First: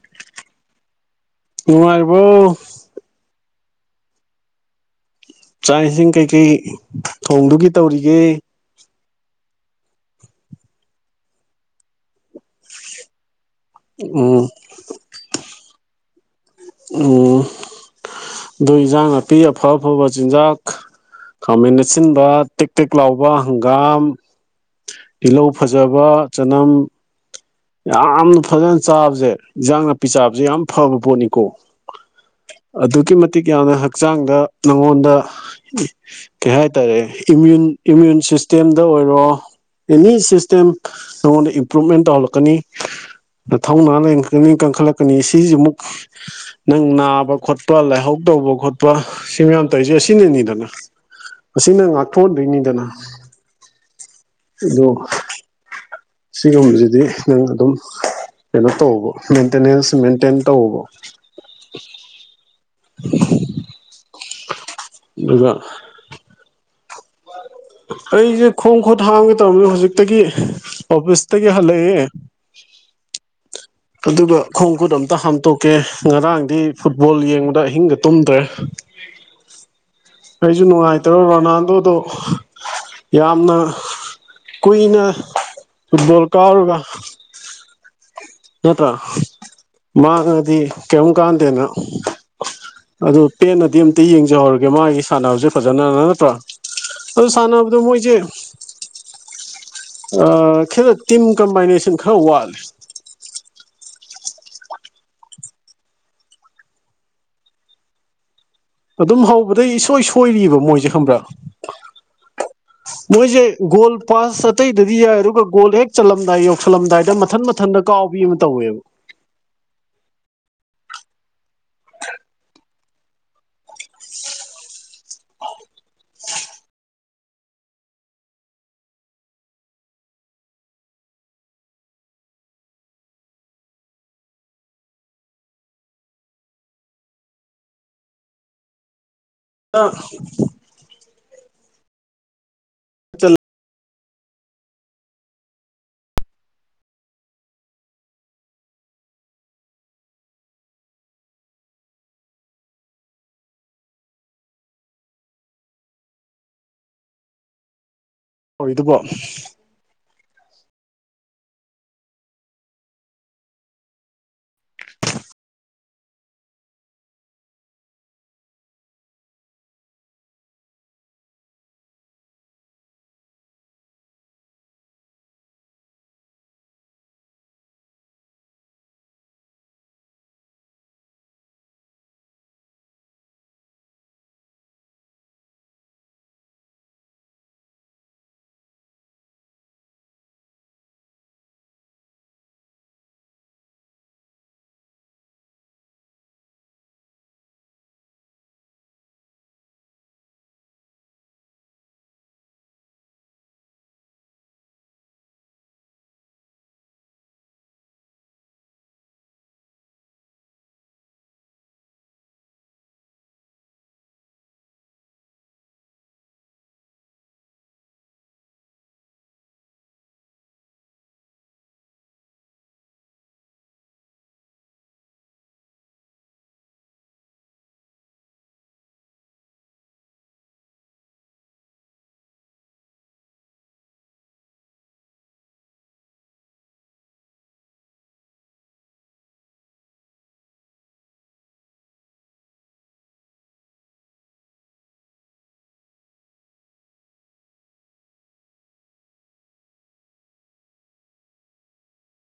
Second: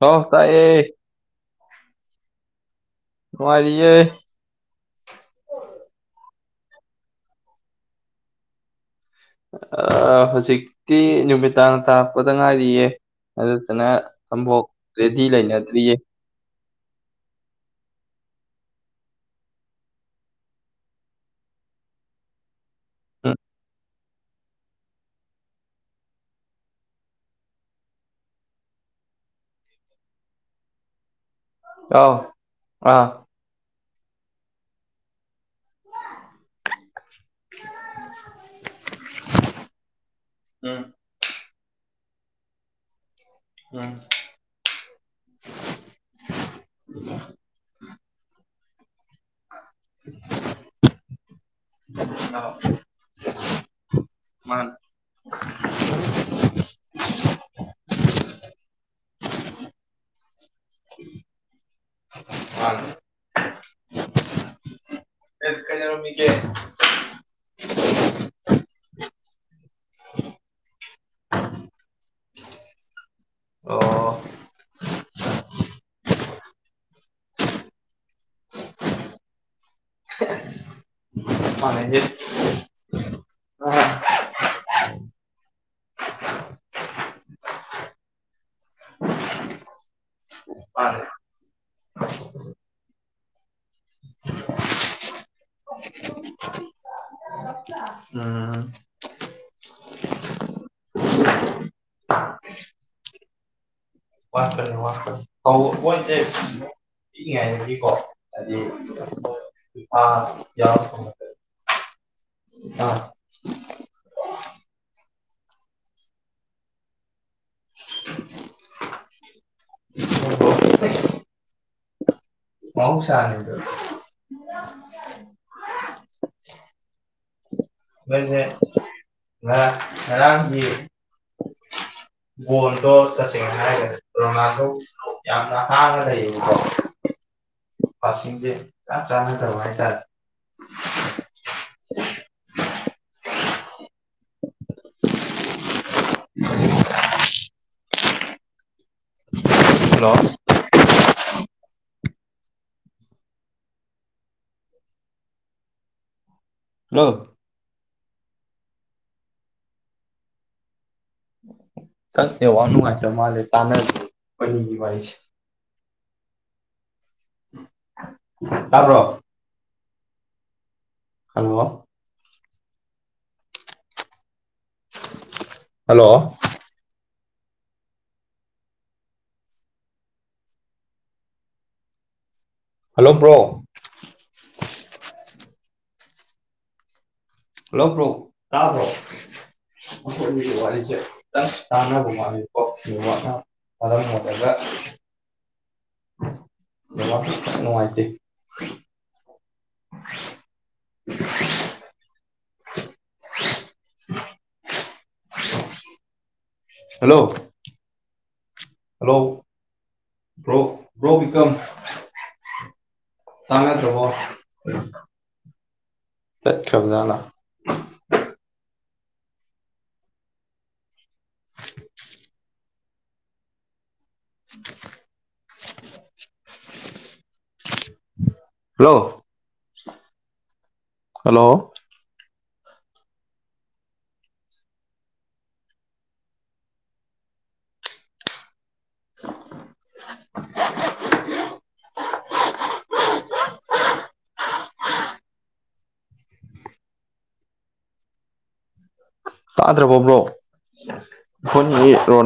ꯍꯥꯎ ꯇꯥꯏꯌꯦ ꯅꯨꯉꯥꯏꯔꯤꯕꯣ ꯅꯨꯉꯥꯏꯔꯤꯌꯦ ꯆꯥꯛ ꯏꯁꯤꯡ ꯀꯩꯀꯩ ꯊꯣꯡꯗꯣꯒꯤ ꯇꯧꯔꯤꯒꯦ ꯑꯥ ꯍꯧꯖꯤꯛꯇꯤ ꯅꯨꯃꯤꯗꯥꯡ ꯇꯥꯔꯛꯄꯗ ꯉꯥꯏꯔꯤꯌꯦ ꯑꯗꯨꯗꯨꯅ ꯎꯝ ꯑꯝꯕꯥꯎ ꯔꯦꯗꯤ ꯂꯩꯅꯗ꯭ꯔꯤꯌꯦ ꯎ ꯑꯗꯨ ꯏꯟꯖꯥꯡ ꯅꯥꯄꯤ ꯑꯐ ꯑꯐꯕ ꯆꯤꯟꯖꯥꯛ ꯈꯥꯃꯦꯟ ꯑꯁꯤꯟꯕ ꯇꯤꯛ ꯇꯤꯛ ꯂꯥꯎꯕ ꯎꯝ ꯍꯪꯒꯥꯝ ꯇꯤꯜꯍꯧ ꯐꯖꯕ ꯆꯅꯝ ꯌꯥꯝꯅ ꯐꯖꯅ ꯆꯥꯕꯁꯦ ꯏꯟꯖꯥꯡ ꯅꯥꯄꯤ ꯆꯥꯕꯁꯦ ꯌꯥꯝ ꯐꯕ ꯄꯣꯠꯅꯤꯀꯣ ꯑꯥꯎ ꯑꯥ ꯑꯗꯨꯒꯤ ꯃꯇ ꯃꯇꯤꯛ ꯌꯥꯝꯅ ꯍꯛꯆꯥꯡꯗ ꯅꯉꯣꯟꯗ ꯀꯩ ꯍꯥꯏꯇꯥꯔꯦ ꯏꯃ꯭ꯌꯨꯟ ꯏꯃ꯭ꯌꯨꯟ ꯁꯤꯁꯇꯦꯝꯗ ꯑꯣꯏꯔꯣ ꯑꯦꯅꯤ ꯁꯤꯁꯇꯦꯝ ꯎꯝ ꯅꯉꯣꯟꯗ ꯏꯝꯄ꯭ꯔꯨꯚꯃꯦꯟ ꯇꯧꯍꯜꯂꯛꯄ ꯎꯝ ꯅꯤꯊꯧꯅꯥ ꯂꯩꯛꯀꯅꯤ ꯀꯟꯈꯠꯂꯛꯀꯅꯤ ꯁꯤꯁꯤ ꯑꯃꯨꯛ ꯅꯪ ꯅꯥꯕ ꯈꯣꯠꯄ ꯂꯥꯏꯍꯧ ꯇꯧꯕ ꯈꯣꯠꯄ ꯁꯤ ꯃꯌꯥꯝ ꯇꯧꯁꯦ ꯑꯁꯤꯅꯅꯤꯗꯅ ꯑꯁꯤꯅ ꯉꯥꯛꯊꯣꯛꯍꯟꯗꯣꯏꯅꯤꯗꯅ ꯃꯥꯅꯦ ꯑꯗꯨꯣ ꯁꯤꯒꯨꯝꯕꯁꯤꯗꯤ ꯅꯪ ꯑꯗꯨꯝ ꯀꯩꯅꯣ ꯇꯧꯕ ꯃꯦꯟꯇꯦꯅꯦꯟꯁ ꯃꯦꯟꯇꯦꯟ ꯇꯧꯕ ꯑ ꯑꯗꯨꯒ ꯀꯔꯃꯤꯒꯦ ꯑꯩꯁꯦ ꯈꯣꯡ ꯈꯨꯠ ꯍꯥꯡꯒꯦ ꯇꯧꯔꯅꯤ ꯍꯧꯖꯤꯛꯇꯒꯤ ꯑꯣꯐꯤꯁꯇꯒꯤ ꯍꯜꯂꯛꯑꯦ ꯑꯣ ꯑꯗꯨꯒ ꯈꯣꯡ ꯈꯨꯠ ꯑꯝꯇ ꯍꯥꯝꯇꯣꯛꯀꯦ ꯉꯔꯥꯡꯗꯤ ꯐꯨꯠꯕꯣꯜ ꯌꯦꯡꯕꯗ ꯑꯍꯤꯡꯒ ꯇꯨꯝꯗ꯭ꯔꯦ ꯑꯩꯩꯁꯨ ꯅꯨꯡꯉꯥꯏꯇ꯭ꯔꯣ ꯃꯥꯅꯦ ꯔꯣꯅꯥꯜꯗꯣꯗꯣ ꯍꯦ ꯌꯥꯝꯅ ꯑꯥ ꯀꯨꯏꯅ ꯐꯨꯠꯕꯣꯜ ꯀꯥꯎꯔꯒ ꯅꯠꯇ꯭ꯔꯥ ꯃꯥꯉꯗꯤ ꯃꯥꯅꯦ ꯀꯔꯤꯝ ꯀꯥꯟꯗꯦꯅ ꯑꯗꯨ ꯄꯦꯟꯅꯗꯤ ꯑꯝꯇ ꯌꯦꯡꯖꯍꯧꯔꯒꯦ ꯃꯥꯒꯤ ꯁꯥꯟꯅꯕꯁꯦ ꯐꯖꯅꯅ ꯅꯠꯇ꯭ꯔꯥ ꯑꯗꯨ ꯁꯥꯟꯅꯕꯗꯣ ꯃꯣꯏꯁꯦ ꯎꯝ ꯑ ꯈꯦꯔ ꯇꯤꯝ ꯀꯝꯕꯥꯏꯅꯦꯁꯟ ꯈꯔ ꯋꯥꯠꯂꯦ ꯑꯣꯏꯣꯏ ꯄꯤꯛꯏ ꯉꯥꯏꯒꯤꯀꯣ ꯑꯗꯨꯗꯤ ꯑꯗꯨꯝ ꯍꯧꯕꯗꯩ ꯏꯁꯣꯏ ꯁꯣꯏꯔꯤꯕ ꯃꯣꯏꯁꯦ ꯈꯪꯕ꯭ꯔꯥ ꯃꯇꯝ ꯃꯣꯏꯁꯦ ꯒꯣꯜ ꯄꯥꯁ ꯑꯇꯩꯗꯗꯤ ꯌꯥꯏꯔꯒ ꯒꯣꯜ ꯍꯦꯛ ꯆꯜꯂꯝꯗꯥꯏ ꯌꯧꯁꯜꯂꯝꯗꯥꯏꯗ ꯃꯊꯟ ꯃꯊ ꯃꯊꯟꯇ ꯀꯥꯎꯕꯤ ꯑꯃ ꯇꯧꯋꯦꯕ ꯃꯧꯁꯥꯅꯤꯗꯨ ꯍ ꯃꯁꯦ ꯍꯥꯏꯔꯝ ꯒꯣꯟꯗꯣ ꯇꯁꯦꯡꯅ ꯍꯥꯏꯈ꯭ꯔꯦ ꯔꯣꯅꯥꯜꯗꯣ ꯑ ꯂꯩ ꯀꯥ ꯆꯥꯅꯤ ꯇꯥꯏ ꯆꯠꯂꯣ ꯍꯜꯂꯣ ꯍꯜꯂꯣ ꯍ ꯏꯀꯣ ꯀ ꯋꯥꯅ ꯋꯥꯆ ꯃꯥ ꯇꯥꯅꯅꯤ ꯋꯥ ꯇꯔꯕ꯭ꯔꯣ ꯀꯜꯂꯣ hello hello bro hello bro ꯇꯥ ꯄ꯭ꯔꯣ ꯃꯈꯣꯏꯒꯤꯗꯤ ꯋꯥꯔꯤꯁꯦ ꯇꯥꯅꯕ ꯃꯥꯀ ꯑ ꯃꯗꯒ ꯅꯨꯡꯉꯥꯏꯇ [inaudible] [inaudible] ꯍꯜꯂꯣ ꯍꯜꯂꯣ [unintelligible] [unintelligible] [unintelligible] [unintelligible] ꯍꯜꯂꯣ ꯍꯜꯂꯣ [unintelligible] ꯇꯥꯗ꯭ꯔꯕꯣ ꯕ꯭ꯔꯣ [unintelligible]